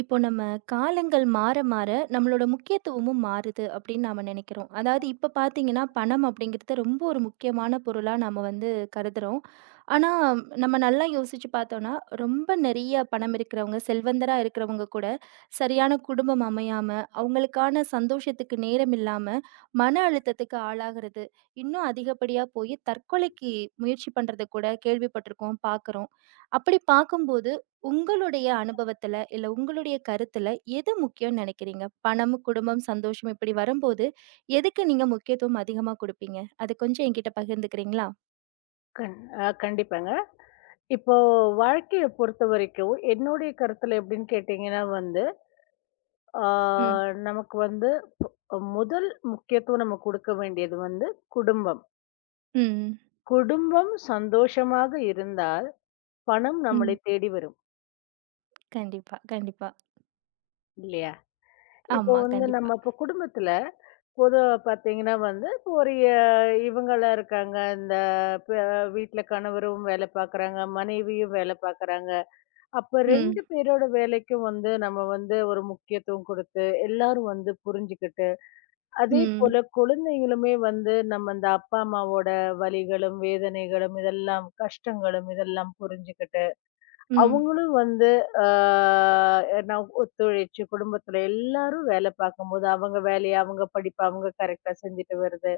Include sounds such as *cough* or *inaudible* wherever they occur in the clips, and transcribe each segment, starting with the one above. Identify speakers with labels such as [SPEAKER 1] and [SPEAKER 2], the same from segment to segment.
[SPEAKER 1] இப்போ நம்ம காலங்கள் மாற மாற நம்மளோட முக்கியத்துவமும் மாறுது அப்படின்னு நாம நினைக்கிறோம். அதாவது இப்ப பார்த்தீங்கன்னா, பணம் அப்படிங்கிறது ரொம்ப ஒரு முக்கியமான பொருளா நாம வந்து கருதுறோம். ஆனா, நம்ம நல்லா யோசிச்சு பார்த்தோம்னா, ரொம்ப நெறைய பணம் இருக்கிறவங்க, செல்வந்தரா இருக்கிறவங்க கூட சரியான குடும்பம் அமையாம, அவங்களுக்கான சந்தோஷத்துக்கு நேரம் இல்லாம, மன அழுத்தத்துக்கு ஆளாகுறது, இன்னும் அதிகப்படியா போய் தற்கொலைக்கு முயற்சி பண்றத கூட கேள்விப்பட்டிருக்கோம், பார்க்குறோம். அப்படி பார்க்கும்போது உங்களுடைய அனுபவத்துல, இல்ல உங்களுடைய கருத்துல எது முக்கியம்னு நினைக்கிறீங்க? பணம், குடும்பம், சந்தோஷம் இப்படி வரும்போது, எதுக்கு நீங்க முக்கியத்துவம் அதிகமா குடுப்பீங்க? அத கொஞ்சம் என்கிட்ட பகிர்ந்துக்கிறீங்களா?
[SPEAKER 2] கண் கண்டிப்பாங்க. இப்போ வாழ்க்கைய பொறுத்தவரைக்கும், என்னுடைய கருத்துல எப்படின்னு கேட்டீங்கன்னா வந்து, ஆ
[SPEAKER 1] ம்.
[SPEAKER 2] நமக்கு வந்து முதல் முக்கியத்துவம் நம்ம குடுக்க வேண்டியது வந்து குடும்பம்.
[SPEAKER 1] ம்.
[SPEAKER 2] குடும்பம் சந்தோஷமாக இருந்தால், பணம் நம்மளை
[SPEAKER 1] ம்.
[SPEAKER 2] தேடி வரும்.
[SPEAKER 1] கண்டிப்பா, கண்டிப்பா.
[SPEAKER 2] இல்லையா? இப்போ
[SPEAKER 1] ஆமா,
[SPEAKER 2] வந்து
[SPEAKER 1] கண்டிப்பா.
[SPEAKER 2] நம்ம இப்போ குடும்பத்துல பொதுவா பார்த்தீங்கன்னா வந்து, இப்போ ஒரு இவங்களா இருக்காங்க. இந்த ப வீட்ல கணவரும் வேலை பார்க்குறாங்க, மனைவியும் வேலை பார்க்குறாங்க. அப்ப 2
[SPEAKER 1] ம்.
[SPEAKER 2] பேரோட வேலைக்கும் வந்து நம்ம வந்து ஒரு முக்கியத்துவம் குடுத்து, எல்லாரும் வந்து புரிஞ்சுகிட்டு, அதே
[SPEAKER 1] ம்.
[SPEAKER 2] போல குழந்தைகளுமே வந்து நம்ம அந்த அப்பா, அம்மாவோட வலிகளும், வேதனைகளும் இதெல்லாம் கஷ்டங்களும் இதெல்லாம் புரிஞ்சுகிட்டு,
[SPEAKER 1] ம்.
[SPEAKER 2] அவங்களும் வந்து ஆ நான் ஒத்துழைச்சு குடும்பத்துல எல்லாரும் வேலை பார்க்கும்போது, அவங்க வேலைய அவங்க படிப்ப அவங்க கரெக்ட்டா செஞ்சுட்டு வருது.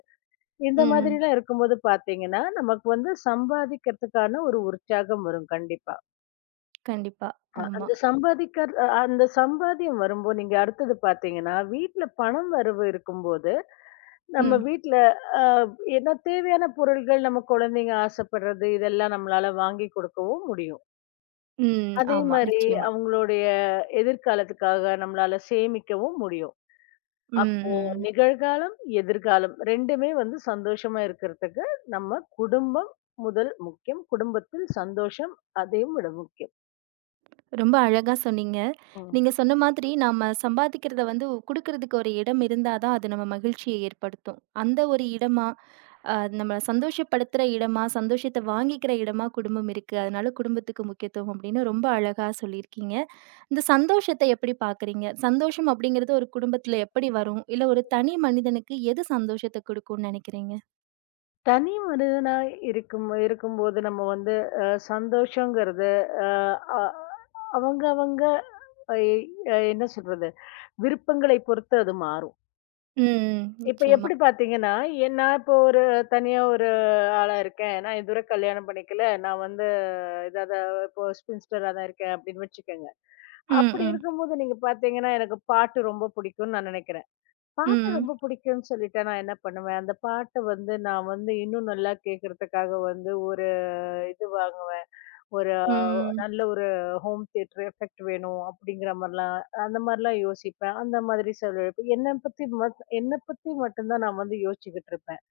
[SPEAKER 2] இந்த
[SPEAKER 1] ம்.
[SPEAKER 2] மாதிரிலாம் இருக்கும்போது பார்த்தீங்கன்னா, நமக்கு வந்து சம்பாதிக்கிறதுக்கான ஒரு உற்சாகம் வரும் கண்டிப்பா.
[SPEAKER 1] கண்டிப்பா.
[SPEAKER 2] அ
[SPEAKER 1] ஆமா.
[SPEAKER 2] அந்த சம்பாதிக்கர் அ அந்த சம்பாத்தியம் வரும்போ நீங்க அடுத்தது பார்த்தீங்கன்னா, வீட்ல பணம் வரவு இருக்கும்போது, நம்ம
[SPEAKER 1] ம்.
[SPEAKER 2] வீட்ல அ ஏன்னா தேவையான பொருள்கள் நம்ம குழந்தைங்க ஆசைப்படுறது, இதெல்லாம் நம்மளால வாங்கி கொடுக்கவும் முடியும்.
[SPEAKER 1] ம்.
[SPEAKER 2] அதே
[SPEAKER 1] ஆமா.
[SPEAKER 2] மாரி
[SPEAKER 1] நிச்சயமா.
[SPEAKER 2] அவங்களுடைய எதிர்காலத்துக்காக நம்மளால சேமிக்கவும் முடியும்.
[SPEAKER 1] ம்.
[SPEAKER 2] அப்போ
[SPEAKER 1] ம்.
[SPEAKER 2] நிகழ்காலம், எதிர்காலம் 2மே வந்து சந்தோஷமா இருக்கிறதுக்கு நம்ம குடும்பம் முதல் முக்கியம். குடும்பத்தில் சந்தோஷம் அதையும் விட முக்கியம்.
[SPEAKER 1] ரொம்ப அழகா சொன்னீங்க. நீங்க
[SPEAKER 2] ம்.
[SPEAKER 1] சொன்ன மாதிரி நாம சம்பாதிக்கிறத வந்து குடுக்குறதுக்கு ஒரு இடம் இருந்தா தான், அது நம்ம மகிழ்ச்சிய ஏற்படுத்தும். அந்த ஒரு இடமா? நம்மள சந்தோஷப்படுத்துற இடமா, சந்தோஷத்த வாங்கிக்கிற இடமா குடும்பம் இருக்கு. அதனால குடும்பத்துக்கு முக்கியத்துவம் அப்படின்னு ரொம்ப அழகா சொல்லியிருக்கீங்க. இந்த சந்தோஷத்த எப்படி பார்க்குறீங்க? சந்தோஷம் அப்படிங்கிறது ஒரு குடும்பத்துல எப்படி வரும்? இல்ல ஒரு தனி மனிதனுக்கு எது சந்தோஷத்த குடுக்கும்னு நெனைக்கிறீங்க?
[SPEAKER 2] தனி மனிதனா இருக்கும்போது நம்ம வந்து சந்தோஷங்கிறது அ அ அவங்க அவங்க அ அ என்ன சொல்றது? விருப்பங்களை பொறுத்து அது மாறும்.
[SPEAKER 1] ம்.
[SPEAKER 2] இப்ப
[SPEAKER 1] நிச்சயமா.
[SPEAKER 2] எப்படி பார்த்தீங்கன்னா, நான் இப்போ ஒரு தனியா ஒரு ஆளா இருக்கேன். நான் இதுவரை கல்யாணம் பண்ணிக்கல. நான் வந்து இதாத இப்போ ஸ்பின்ஸ்டரா தான் இருக்கேன் அப்படின்னு வச்சுக்கங்க.
[SPEAKER 1] ம்,
[SPEAKER 2] அப்படி
[SPEAKER 1] ம்.
[SPEAKER 2] இருக்கும்போது நீங்க பார்த்தீங்கன்னா, எனக்கு பாட்டு ரொம்ப பிடிக்கும்னு நான் நினைக்கிறேன். பாட்டு
[SPEAKER 1] ம்.
[SPEAKER 2] ரொம்ப பிடிக்கும்னு சொல்லிட்டு நான் என்ன பண்ணுவேன், அந்த பாட்ட வந்து நான் வந்து இன்னும் நல்லா கேட்கறதுக்காக வந்து ஒரு இது வாங்குவேன். ஒரு
[SPEAKER 1] ம்.
[SPEAKER 2] நல்ல ஒரு ஹோம் தியேட்டர் எஃபெக்ட் வேணும் அப்படிங்கிற மாரிலாம், அந்த மாரிலாம் யோசிப்பேன். அந்த மாதிரி சில என்னப் பத்தி மட்டும் தான் நான் வந்து யோசிச்சுக்கிட்டு இருப்பேன்.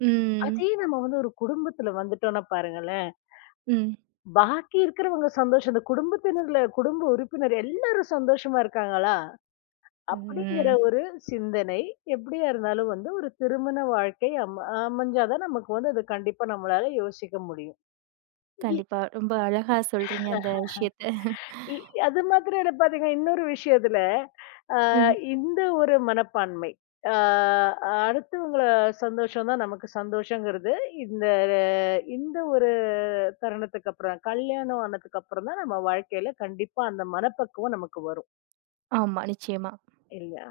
[SPEAKER 1] ம்.
[SPEAKER 2] அதே நம்ம வந்து ஒரு குடும்பத்துல வந்துட்டோம்னா பாருங்களேன்,
[SPEAKER 1] ம்.
[SPEAKER 2] பாக்கி இருக்கிறவங்க சந்தோஷம், அந்த குடும்பத்தினர்ல குடும்ப உறுப்பினர் எல்லாரும் சந்தோஷமா இருக்காங்களா? அப்படிங்கிற
[SPEAKER 1] ம்.
[SPEAKER 2] ஒரு சிந்தனை எப்படியா இருந்தாலும் வந்து ஒரு திருமண வாழ்க்கை அமைஞ்சாதான் நமக்கு வந்து அது கண்டிப்பா நம்மளால யோசிக்க முடியும். இ
[SPEAKER 1] கண்டிப்பா. ரொம்ப அழகா சொல்றீங்க அந்த விஷயத்த.
[SPEAKER 2] இ அது மாத்திரம் இல்ல பாத்தீங்கன்னா, இன்னொரு விஷயத்துல, அ
[SPEAKER 1] ம்.
[SPEAKER 2] இந்த ஒரு மனப்பான்மை. அ அடுத்தவங்கள சந்தோஷம் தான் நமக்கு சந்தோஷங்கிறது, இந்த இந்த ஒரு தருணத்துக்கு அப்புறம், கல்யாணம் ஆனதுக்கு அப்புறம் தான் நம்ம வாழ்க்கையில கண்டிப்பா அந்த மனப்பக்குவம் நமக்கு வரும்.
[SPEAKER 1] ஆமா. நிச்சயமா.
[SPEAKER 2] இல்லையா?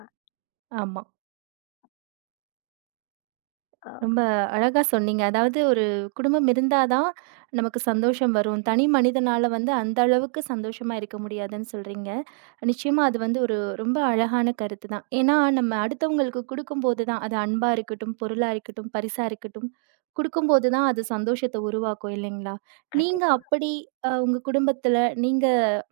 [SPEAKER 1] ஆமா.
[SPEAKER 2] அ
[SPEAKER 1] ரொம்ப அழகா சொன்னீங்க. அதாவது ஒரு குடும்பம் இருந்தா தான் நமக்கு சந்தோஷம் வரும். தனி மனிதனால வந்து அந்த அளவுக்கு சந்தோஷமா இருக்க முடியாதுன்னு சொல்றீங்க. நிச்சயமா அது வந்து ஒரு ரொம்ப அழகான கருத்து தான். ஏன்னா நம்ம அடுத்தவங்களுக்கு குடுக்கும்போது தான் அது அன்பா இருக்கட்டும், பொருளா இருக்கட்டும், பரிசா இருக்கட்டும், குடுக்கும்போது தான் அது சந்தோஷத்த உருவாக்கும் இல்லைங்களா? நீங்க
[SPEAKER 2] கண்டிப்பா.
[SPEAKER 1] அப்படி உங்க குடும்பத்துல நீங்க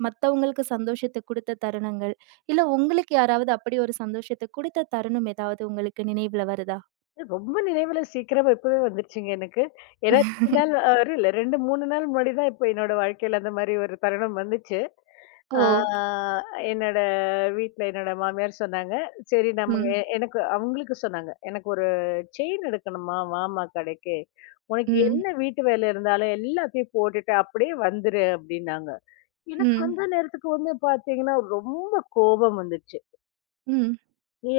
[SPEAKER 1] மத்தவங்களுக்கு சந்தோஷத்த குடுத்த தருணங்கள், இல்ல உங்களுக்கு யாராவது அப்படி ஒரு சந்தோஷத்த குடுத்த தருணம் ஏதாவது உங்களுக்கு நினைவுல வருதா?
[SPEAKER 2] ரொம்ப நினைவுல சீக்கிரமா இப்பவே வந்துருச்சுங்க எனக்கு. ஏன்னா 2 நாள்
[SPEAKER 1] *laughs*
[SPEAKER 2] இல்ல 2, 3 நாள் முன்னாடி தான் இப்ப என்னோட வாழ்க்கையில அந்த மாரி ஒரு தருணம் வந்துச்சு.
[SPEAKER 1] ஓ!
[SPEAKER 2] ஆ என்னோட வீட்ல என்னோட மாமியார் சொன்னாங்க. சரி நம்ம
[SPEAKER 1] ம்.
[SPEAKER 2] எனக்கு அவங்களுக்கு சொன்னாங்க. எனக்கு ஒரு செயின் எடுக்கணுமா, வாம்மா கடைக்கு. உனக்கு
[SPEAKER 1] ம்.
[SPEAKER 2] என்ன வீட்டு வேலை இருந்தாலும் எல்லாத்தையும் போட்டுட்டு அப்படியே வந்துரு அப்படின்னாங்க. எனக்கு
[SPEAKER 1] ம்.
[SPEAKER 2] வந்த நேரத்துக்கு வந்து பார்த்தீங்கன்னா, ரொம்ப கோபம் வந்துச்சு.
[SPEAKER 1] ம்.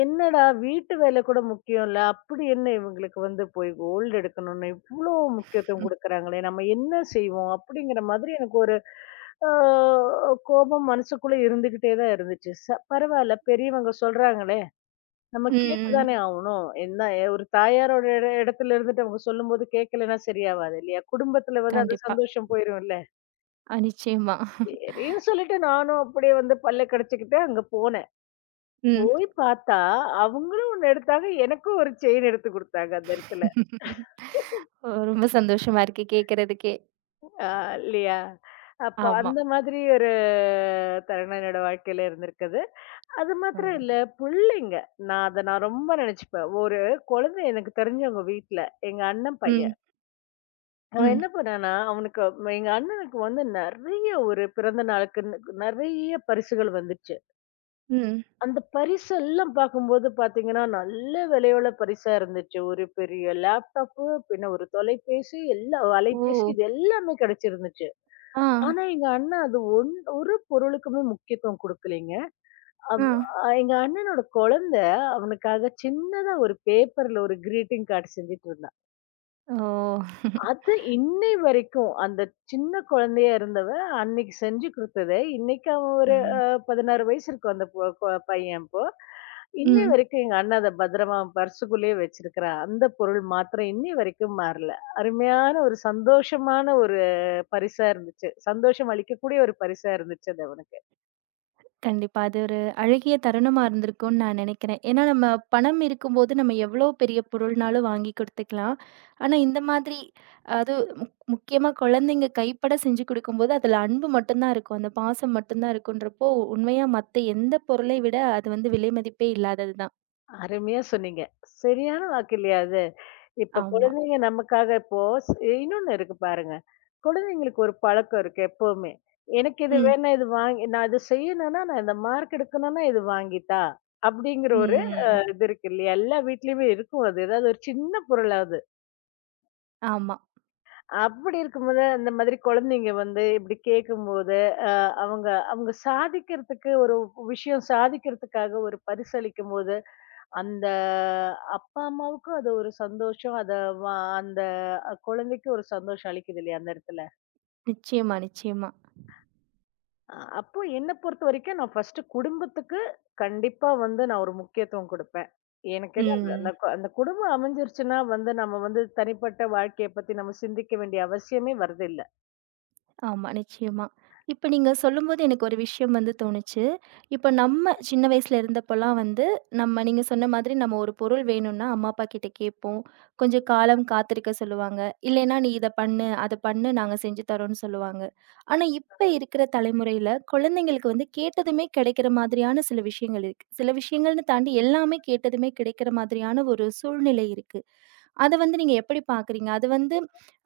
[SPEAKER 2] என்னடா வீட்டு வேலை கூட முக்கியம் இல்ல. அப்படி என்ன இவங்களுக்கு வந்து போய் கோல்டு எடுக்கணும்னு இவ்ளோ முக்கியத்துவம்
[SPEAKER 1] ம்.
[SPEAKER 2] குடுக்குறாங்களே! நம்ம என்ன செய்வோம்? அப்படிங்கிற மாதிரி எனக்கு ஒரு அ கோபம் மனசுக்குள்ள இருந்துகிட்டே தான் இருந்துச்சு. பரவால்ல பெரியவங்க சொல்றாங்களே! நம்ம
[SPEAKER 1] ம்.
[SPEAKER 2] கேட்டு
[SPEAKER 1] ம்.
[SPEAKER 2] தானே ஆவணும். என்ன ஏ, ஒரு தாயாரோட இடத்துல இருந்துட்டு அவங்க சொல்லும்போது கேட்கலன்னா சரியாவாது இல்லையா? குடும்பத்துல வந்து அந்த
[SPEAKER 1] கண்டிப்பா.
[SPEAKER 2] சந்தோஷம் போயிரும்ல.
[SPEAKER 1] நிச்சயமா.
[SPEAKER 2] சரின்னு சொல்லிட்டு நானும் அப்படியே வந்து பல்ல கடிச்சுக்கிட்டு அங்க போனேன்.
[SPEAKER 1] ம்.
[SPEAKER 2] போய் பார்த்தா, அவங்களும் ஒண்ணு எடுத்தாங்க. எனக்கும் ஒரு செயின் எடுத்து குடுத்தாங்க அந்த இடத்துல.
[SPEAKER 1] ஓ! ரொம்ப சந்தோஷமா இருக்கு கேட்கறதுக்கே.
[SPEAKER 2] ஆ இல்லையா? அப்ப
[SPEAKER 1] ஆமா.
[SPEAKER 2] அந்த மாதிரி ஒரு தருணம் என்னோட வாழ்க்கையில இருந்திருக்குது. அது மாத்திரம்
[SPEAKER 1] ம்.
[SPEAKER 2] இல்ல, புள்ளைங்க. நான் அத நான் ரொம்ப நினைச்சுப்பேன். ஒரு குழந்தை எனக்கு தெரிஞ்சவங்க வீட்ல, எங்க அண்ணன்
[SPEAKER 1] ம்.
[SPEAKER 2] பையன். அவன்
[SPEAKER 1] ம்.
[SPEAKER 2] என்ன பண்ணான்னா, அவனுக்கு எங்க அண்ணனுக்கு வந்து நெறைய ஒரு பிறந்த நாளுக்கு நெறைய பரிசுகள் வந்துச்சு.
[SPEAKER 1] ம்.
[SPEAKER 2] அந்த பரிசெல்லாம் பார்க்கும்போது பார்த்தீங்கன்னா, நல்ல விலையுள்ள பரிசா இருந்துச்சு. ஒரு பெரிய லேப்டாப்பு, பின்ன ஒரு தொலைபேசி, எல்லா
[SPEAKER 1] ஓ!
[SPEAKER 2] அலைபேசி இது எல்லாமே கிடைச்சிருந்துச்சு.
[SPEAKER 1] ஆ.
[SPEAKER 2] ஆனா, எங்க அண்ணன் அது ஒன் ஒரு பொருளுக்குமே முக்கியத்துவம் குடுக்கலைங்க. அவ்
[SPEAKER 1] ஆ.
[SPEAKER 2] அ எங்க அண்ணனோட குழந்தை, அவனுக்காக சின்னதா ஒரு பேப்பர்ல ஒரு கிரீட்டிங் கார்ட் செஞ்சுட்டு இருந்தான்.
[SPEAKER 1] ஓ!
[SPEAKER 2] அது இன்னை வரைக்கும், அந்த சின்ன குழந்தையா இருந்தவ, அன்னைக்கு செஞ்சு குடுத்தது. இன்னைக்கு அவன் ஒரு
[SPEAKER 1] ம்.
[SPEAKER 2] 16 வயசு இருக்கும் அந்த பொ கொ பையன் இப்போ. இன்னை
[SPEAKER 1] ம்.
[SPEAKER 2] வரைக்கும் எங்க அண்ணன் அத பத்திரமா அவன் பர்சுக்குள்ளேயே வச்சிருக்கிறான். அந்த பொருள் மாத்திரம் இன்னை வரைக்கும் மாறல. அருமையான ஒரு சந்தோஷமான ஒரு பரிசா இருந்துச்சு. சந்தோஷம் அளிக்கக்கூடிய ஒரு பரிசா இருந்துச்சு அது அவனுக்கு.
[SPEAKER 1] கண்டிப்பா. அது ஒரு அழகிய தருணமா இருந்திருக்கும்னு நான் நினைக்கிறேன். ஏன்னா, நம்ம பணம் இருக்கும்போது நம்ம எவ்ளோ பெரிய பொருள்னாலும் வாங்கி குடுத்துக்கலாம். ஆனா, இந்த மாதிரி அது முக்கியமா குழந்தைங்க கைப்பட செஞ்சு குடுக்கும்போது, அதில அன்பு மட்டும் தான் இருக்கும். அந்த பாசம் மட்டும் தான் இருக்குன்றப்போ, உண்மையா மத்த எந்த பொருளை விட அது வந்து விலை மதிப்பே இல்லாதது தான்.
[SPEAKER 2] அருமையா சொன்னீங்க. சரியான வாக்கு இல்லையா அது? இப்ப
[SPEAKER 1] ஆமா.
[SPEAKER 2] குழந்தைங்க நமக்காக இப்போ இன்னொன்னு இருக்கு பாருங்க. குழந்தைங்களுக்கு ஒரு பழக்கம் இருக்கு எப்பவுமே. எனக்கு இது
[SPEAKER 1] ம்.
[SPEAKER 2] வேணா இது வாங்கி நான் இது செய்யணும்னா, நான் இந்த மார்க் எடுக்கணும்னா இது வாங்கித்தா. அப்படிங்கிற ஒரு
[SPEAKER 1] ம்.
[SPEAKER 2] இது இருக்கு இல்லையா? எல்லா வீட்லயுமே இருக்கும் அது. ஏதாவது ஒரு சின்ன பொருளாவது.
[SPEAKER 1] ஆமா.
[SPEAKER 2] அப்படி இருக்கும்போது அந்த மாதிரி குழந்தைங்க வந்து இப்படி கேட்கும்போது, அ அவங்க அவங்க சாதிக்கிறதுக்கு ஒரு விஷயம் சாதிக்கிறதுக்காக ஒரு பரிசளிக்கும்போது அந்த அப்பா, அம்மாவுக்கும் அது ஒரு சந்தோஷம். அத வ அந்த குழந்தைக்கு ஒரு சந்தோஷம் அளிக்குது இல்லையா அந்த இடத்துல.
[SPEAKER 1] நிச்சயமா, நிச்சயமா.
[SPEAKER 2] அ அப்போ என்ன பொறுத்த வரைக்கும் நான் ஃபர்ஸ்ட்டு குடும்பத்துக்கு கண்டிப்பா வந்து நான் ஒரு முக்கியத்துவம் குடுப்பேன். எனக்கு என்ன அந்த
[SPEAKER 1] ம்.
[SPEAKER 2] அந்த கு- அந்த குடும்பம் அமைஞ்சிருச்சுன்னா வந்து நம்ம வந்து தனிப்பட்ட வாழ்க்கைய பத்தி நம்ம சிந்திக்க வேண்டிய அவசியமே வர்றதில்ல.
[SPEAKER 1] ஆமா, நிச்சயமா. இப்ப நீங்க சொல்லும்போது எனக்கு ஒரு விஷயம் வந்து தோணுச்சு. இப்ப நம்ம சின்ன வயசுல இருந்தப்பலாம் வந்து, நம்ம நீங்க சொன்ன மாதிரி நம்ம ஒரு பொருள் வேணும்னா அம்மா, அப்பா கிட்ட கேட்போம். கொஞ்சம் காலம் காத்திருக்க சொல்லுவாங்க. இல்லைன்னா, "நீ இத பண்ணு, அத பண்ணு நாங்க செஞ்சு தரோம்ன்னு" சொல்லுவாங்க. ஆனா, இப்ப இருக்கிற தலைமுறையில குழந்தைங்களுக்கு வந்து கேட்டதுமே கிடைக்கிற மாதிரியான சில விஷயங்கள் இருக்கு. சில விஷயங்கள்ன்னு தாண்டி எல்லாமே கேட்டதுமே கிடைக்கிற மாதிரியான ஒரு சூழ்நிலை இருக்கு. அத வந்து நீங்க எப்படி பார்க்குறீங்க? அது வந்து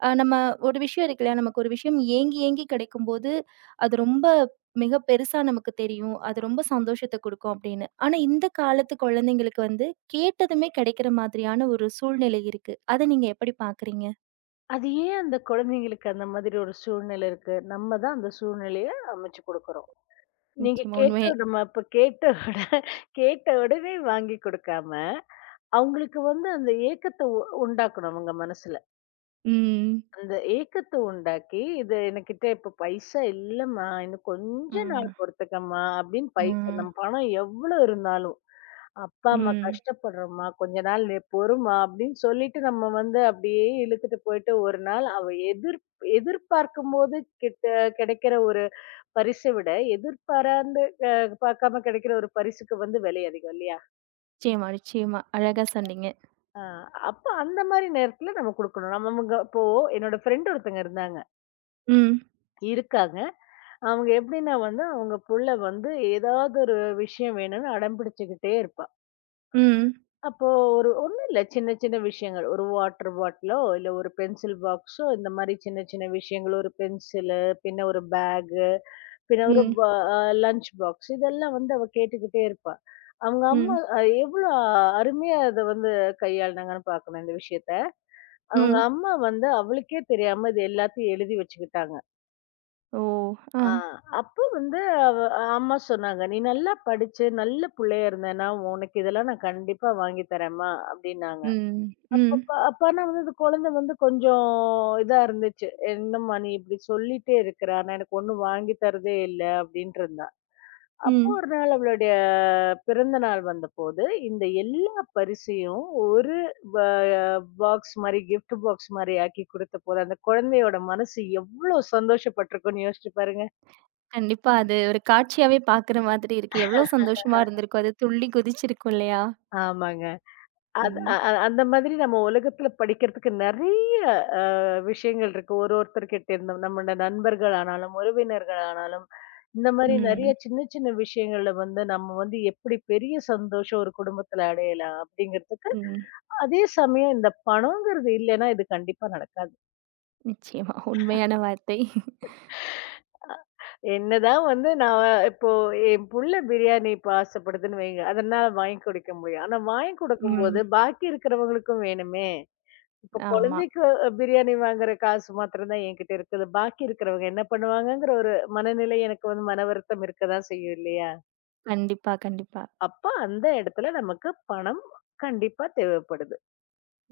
[SPEAKER 1] நம்ம ஒரு விஷயம் இருக்கு இல்லையா? நமக்கு ஒரு விஷயம் ஏங்கி, ஏங்கி கிடைக்கும்போது, அது ரொம்ப மிக பெருசா நமக்கு தெரியும். அது ரொம்ப சந்தோஷத்த குடுக்கும் அப்படின்னு. ஆனா, இந்த காலத்து குழந்தைங்களுக்கு வந்து கேட்டதுமே கிடைக்கிற மாதிரியான ஒரு சூழ்நிலை இருக்கு. அத நீங்க எப்படி பார்க்குறீங்க?
[SPEAKER 2] அது ஏன் அந்த குழந்தைங்களுக்கு அந்த மாதிரி ஒரு சூழ்நிலை இருக்கு? நம்ம தான் அந்த சூழ்நிலைய அமைச்சு குடுக்குறோம். நீங்க
[SPEAKER 1] நிச்சயமா. உண்மையே.
[SPEAKER 2] கேட்ட நம்ம இப்ப கேட்ட உட கேட்ட உடனே வாங்கி குடுக்காம, அவங்களுக்கு வந்து அந்த ஏக்கத்த உண்டாக்கணும் அவங்க மனசுல.
[SPEAKER 1] ம்.
[SPEAKER 2] அந்த ஏக்கத்த உண்டாக்கி, "இது எனக்கிட்ட இப்ப பைசா இல்லம்மா. இன்னும் கொஞ்ச நாள்
[SPEAKER 1] ம்.
[SPEAKER 2] பொறுத்துக்கம்மா" அப்படின்னு பைசா
[SPEAKER 1] ம்.
[SPEAKER 2] நம்ம பணம் எவ்வளோ இருந்தாலும், "அப்பா, அம்மா
[SPEAKER 1] ம்.
[SPEAKER 2] கஷ்டப்படுறோம்மா. கொஞ்ச நாள் நீ பொறும்மா" அப்படின்னு சொல்லிட்டு நம்ம வந்து அப்படியே இழுத்துட்டு போயிட்டு ஒரு நாள் அவ எதிர் எதிர்பார்க்கும்போது கிட்ட கிடைக்கிற ஒரு பரிச விட, எதிர்பாராந்து அ பார்க்காம கிடைக்கிற ஒரு பரிசுக்கு வந்து விலை அதிகம் இல்லையா?
[SPEAKER 1] நிச்சயமா, நிச்சயமா. அழகா சொன்னீங்க.
[SPEAKER 2] ஆ, அப்ப அந்த மாரி நேரத்துல நம்ம குடுக்கணும். நம்மமுங்க இப்போ என்னோட ஃப்ரெண்ட் ஒருத்தங்க இருந்தாங்க.
[SPEAKER 1] ம்.
[SPEAKER 2] இருக்காங்க. அவங்க எப்படின்னா வந்து, அவங்க புள்ள வந்து ஏதாவது ஒரு விஷயம் வேணும்னு அடம் பிடிச்சுக்கிட்டே இருப்பா.
[SPEAKER 1] ம்.
[SPEAKER 2] அப்போ ஒரு ஒண்ணும் இல்ல. சின்ன சின்ன விஷயங்கள். ஒரு வாட்டர் பாட்டிலோ, இல்ல ஒரு பென்சில் பாக்ஸோ இந்த மாரி சின்ன சின்ன விஷயங்கள். ஒரு பென்சிலு, பின்ன ஒரு பேகு, பின்ன ஒரு
[SPEAKER 1] ம்.
[SPEAKER 2] ப அ லஞ்ச் பாக்ஸ் இதெல்லாம் வந்து அவ கேட்டுக்கிட்டே இருப்பா. அவங்க அம்மா
[SPEAKER 1] ம்.
[SPEAKER 2] எவ்வளோ அருமையா அத வந்து கையாளுனாங்கன்னு பார்க்கணும் இந்த விஷயத்த. அவங்க
[SPEAKER 1] ம்.
[SPEAKER 2] அம்மா வந்து அவளுக்கே தெரியாம இது எல்லாத்தையும் எழுதி வச்சுக்கிட்டாங்க.
[SPEAKER 1] ஓ! ஆ.
[SPEAKER 2] ஆ அப்போ வந்து அவ அம்மா சொன்னாங்க, "நீ நல்லா படிச்சு, நல்ல புள்ளையா இருந்தேன்னா, உனக்கு இதெல்லாம் நான் கண்டிப்பா வாங்கி தரேன்ம்மா" அப்படின்னாங்க.
[SPEAKER 1] ம். ம்.
[SPEAKER 2] அப்ப ஆனா வந்து அந்த குழந்தை வந்து கொஞ்சம் இதா இருந்துச்சு. "என்னம்மா நீ இப்படி சொல்லிட்டே இருக்கிற, ஆனா எனக்கு ஒண்ணும் வாங்கி தரதே இல்ல" அப்படின்ட்டு இருந்தா. அப்போ
[SPEAKER 1] ம்.
[SPEAKER 2] ஒரு நாள் அவளுடைய பிறந்த நாள் வந்தபோது, இந்த எல்லா பரிசையும் ஒரு ப பாக்ஸ் மாரி, கிஃப்ட் பாக்ஸ் மாரி ஆக்கி குடுத்தபோது, அந்த குழந்தையோட மனசு எவ்ளோ சந்தோஷப்பட்டுருக்கும்ன்னு யோசிச்சு பாருங்க.
[SPEAKER 1] கண்டிப்பா. அது ஒரு காட்சியாவே பாக்குற மாதிரி இருக்கு. எவ்ளோ சந்தோஷமா இருந்திருக்கும். அது துள்ளி குதிச்சிருக்கும் இல்லையா?
[SPEAKER 2] ஆமாங்க. அது அ
[SPEAKER 1] ம்.
[SPEAKER 2] அ அந்த மாதிரி நம்ம உலகத்துல படிக்கிறதுக்கு நெறைய அ விஷயங்கள் இருக்கு. ஒரு ஒருத்தர்கிட்ட இருந்து நம்மட நண்பர்கள் ஆனாலும், உறவினர்கள் ஆனாலும், இந்த மாரி நெறைய
[SPEAKER 1] ம்.
[SPEAKER 2] சின்ன சின்ன விஷயங்கள்ல வந்து நம்ம வந்து எப்படி பெரிய சந்தோஷம் ஒரு குடும்பத்துல அடையலாம் அப்படிங்கிறதுக்கு,
[SPEAKER 1] ம்.
[SPEAKER 2] அதே சமயம் இந்த பணம்ங்கிறது இல்லைன்னா இது கண்டிப்பா நடக்காது.
[SPEAKER 1] நிச்சயமா. உண்மையான வார்த்தை.
[SPEAKER 2] என்னதான் வந்து நான் இப்போ என் புள்ள பிரியாணி இப்ப ஆசைப்படுதுன்னு வைங்க, அதனால வாங்கி குடுக்க முடியும். ஆனா வாங்கி
[SPEAKER 1] ம்.
[SPEAKER 2] குடுக்கும்போது பாக்கி இருக்கிறவங்களுக்கும் வேணுமே! இப்ப
[SPEAKER 1] ஆமா.
[SPEAKER 2] குழந்தைக்கு பிரியாணி வாங்குற காசு மாத்திரம் தான் என்கிட்ட இருக்குது. பாக்கி இருக்கிறவங்க என்ன பண்ணுவாங்கங்கிற ஒரு மனநிலை எனக்கு வந்து மன வருத்தம் இருக்கதான் செய்யும் இல்லையா?
[SPEAKER 1] கண்டிப்பா, கண்டிப்பா.
[SPEAKER 2] அப்ப அந்த இடத்துல நமக்கு பணம் கண்டிப்பா தேவைப்படுது.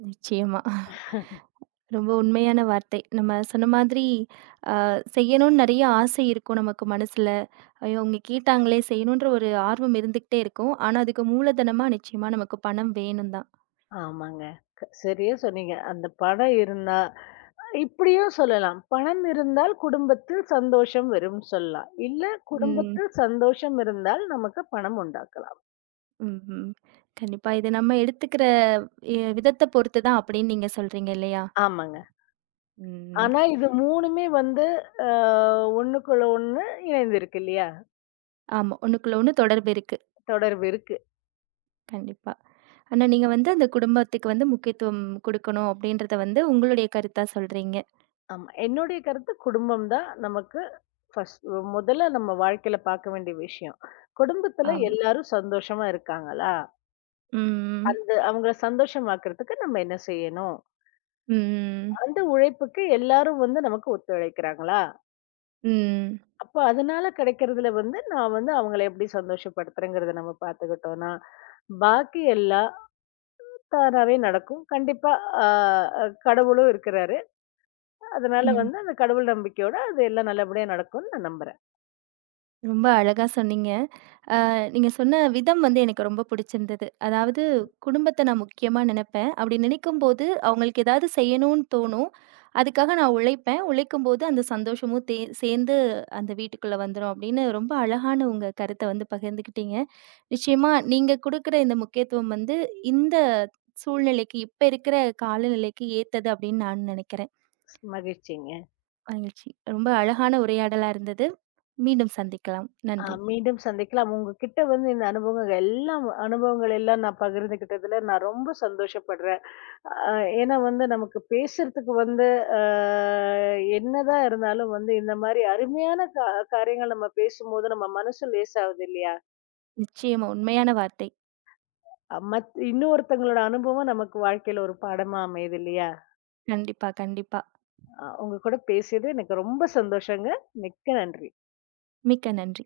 [SPEAKER 1] நிச்சயமா. ரொம்ப உண்மையான வார்த்தை. நம்ம சொன்ன மாதிரி அ செய்யணும்னு நெறைய ஆசை இருக்கும் நமக்கு மனசுல. ஐயோ! அவங்க கேட்டாங்களே செய்யணுன்ற ஒரு ஆர்வம் இருந்துகிட்டே இருக்கும். ஆனா அதுக்கு மூலதனமா நிச்சயமா நமக்கு பணம் வேணும் தான்.
[SPEAKER 2] ஆமாங்க. சரியா சொன்னீங்க. அந்த பணம் இருந்தா இப்படியும் சொல்லலாம். பணம் இருந்தால் குடும்பத்தில் சந்தோஷம் வரும்னு சொல்லலாம். இல்ல
[SPEAKER 1] ம்.
[SPEAKER 2] குடும்பத்தில் சந்தோஷம் இருந்தால் நமக்கு பணம் உண்டாக்கலாம்.
[SPEAKER 1] ம்ஹ்ம். கண்டிப்பா. இது நம்ம எடுத்துக்கிற விதத்த பொறுத்து தான் அப்படின்னு நீங்க சொல்றீங்க இல்லையா?
[SPEAKER 2] ஆமாங்க.
[SPEAKER 1] ம்.
[SPEAKER 2] ஆனா இது 3மே வந்து அ ஒண்ணுக்குள்ள ஒண்ணு இணைந்திருக்கு இல்லையா?
[SPEAKER 1] ஆமா. ஒண்ணுக்குள்ள ஒண்ணு தொடர்பு இருக்கு.
[SPEAKER 2] தொடர்பு இருக்கு.
[SPEAKER 1] கண்டிப்பா. ஆனா நீங்க வந்து அந்த குடும்பத்துக்கு வந்து முக்கியத்துவம் குடுக்கணும் அப்படின்றத வந்து உங்களுடைய கருத்தா சொல்றீங்க.
[SPEAKER 2] ஆமா. என்னுடைய கருத்து குடும்பம் தான் நமக்கு ஃபர்ஸ்ட் முதல்ல நம்ம வாழ்க்கையில பார்க்க வேண்டிய விஷயம். குடும்பத்துல
[SPEAKER 1] ஆமா.
[SPEAKER 2] எல்லாரும் சந்தோஷமா இருக்காங்களா?
[SPEAKER 1] ம்.
[SPEAKER 2] அந்த அவங்கள சந்தோஷமாக்குறதுக்கு நம்ம என்ன செய்யணும்?
[SPEAKER 1] ம்.
[SPEAKER 2] அந்த உழைப்புக்கு எல்லாரும் வந்து நமக்கு ஒத்துழைக்கிறாங்களா?
[SPEAKER 1] ம்.
[SPEAKER 2] அப்ப அதனால கிடைக்கிறதுல வந்து நான் வந்து அவங்கள எப்படி சந்தோஷப்படுத்துறேங்கிறத நம்ம பார்த்துக்கிட்டோம்னா, பாக்கி எல்லாம் தானாவே நடக்கும். கண்டிப்பா ஆ கடவுளும் இருக்கிறாரு. அதனால
[SPEAKER 1] ம்.
[SPEAKER 2] வந்து அந்த கடவுள் நம்பிக்கையோட அது எல்லாம் நல்லபடியா நடக்கும்னு நான் நம்புறேன்.
[SPEAKER 1] ரொம்ப அழகா சொன்னீங்க. நீங்க சொன்ன விதம் வந்து எனக்கு ரொம்ப பிடிச்சிருந்தது. அதாவது குடும்பத்த நான் முக்கியமா நினைப்பேன். அப்படி நினைக்கும்போது அவங்களுக்கு ஏதாவது செய்யணும்னு தோணும். அதுக்காக நான் உழைப்பேன். உழைக்கும்போது அந்த சந்தோஷமும் சேர்ந்து அந்த வீட்டுக்குள்ள வந்துரும் அப்படின்னு ரொம்ப அழகான உங்க கருத்த வந்து பகிர்ந்துக்கிட்டீங்க. நிச்சயமா நீங்க குடுக்குற இந்த முக்கியத்துவம் வந்து இந்த சூழ்நிலைக்கு, இப்ப இருக்கிற காலநிலைக்கு ஏத்தது அப்படின்னு நான் நினைக்கிறேன்.
[SPEAKER 2] மகிழ்ச்சிங்க.
[SPEAKER 1] மகிழ்ச்சி. ரொம்ப அழகான உரையாடலா இருந்தது. மீண்டும் சந்திக்கலாம். நன்றி.
[SPEAKER 2] மீண்டும் சந்திக்கலாம். உங்ககிட்ட வந்து இந்த அனுபவங்கள் எல்லாம் நான் பகிர்ந்துக்கிட்டதுல நான் ரொம்ப சந்தோஷப்படுறேன். அ ஏன்னா வந்து நமக்கு பேசுறதுக்கு வந்து அ என்னதான் இருந்தாலும் வந்து இந்த மாரி அருமையான காரியங்கள் நம்ம பேசும்போது நம்ம மனசு லேசாகுது இல்லையா?
[SPEAKER 1] நிச்சயமா உண்மையான வார்த்தை.
[SPEAKER 2] அ மத் இன்னொருத்தவங்களோட அனுபவம் நமக்கு வாழ்க்கையில ஒரு பாடமா அமையுது இல்லையா?
[SPEAKER 1] கண்டிப்பா, கண்டிப்பா.
[SPEAKER 2] உங்க கூட பேசியது எனக்கு ரொம்ப சந்தோஷங்க. மிக்க நன்றி.
[SPEAKER 1] மிக்க நன்றி.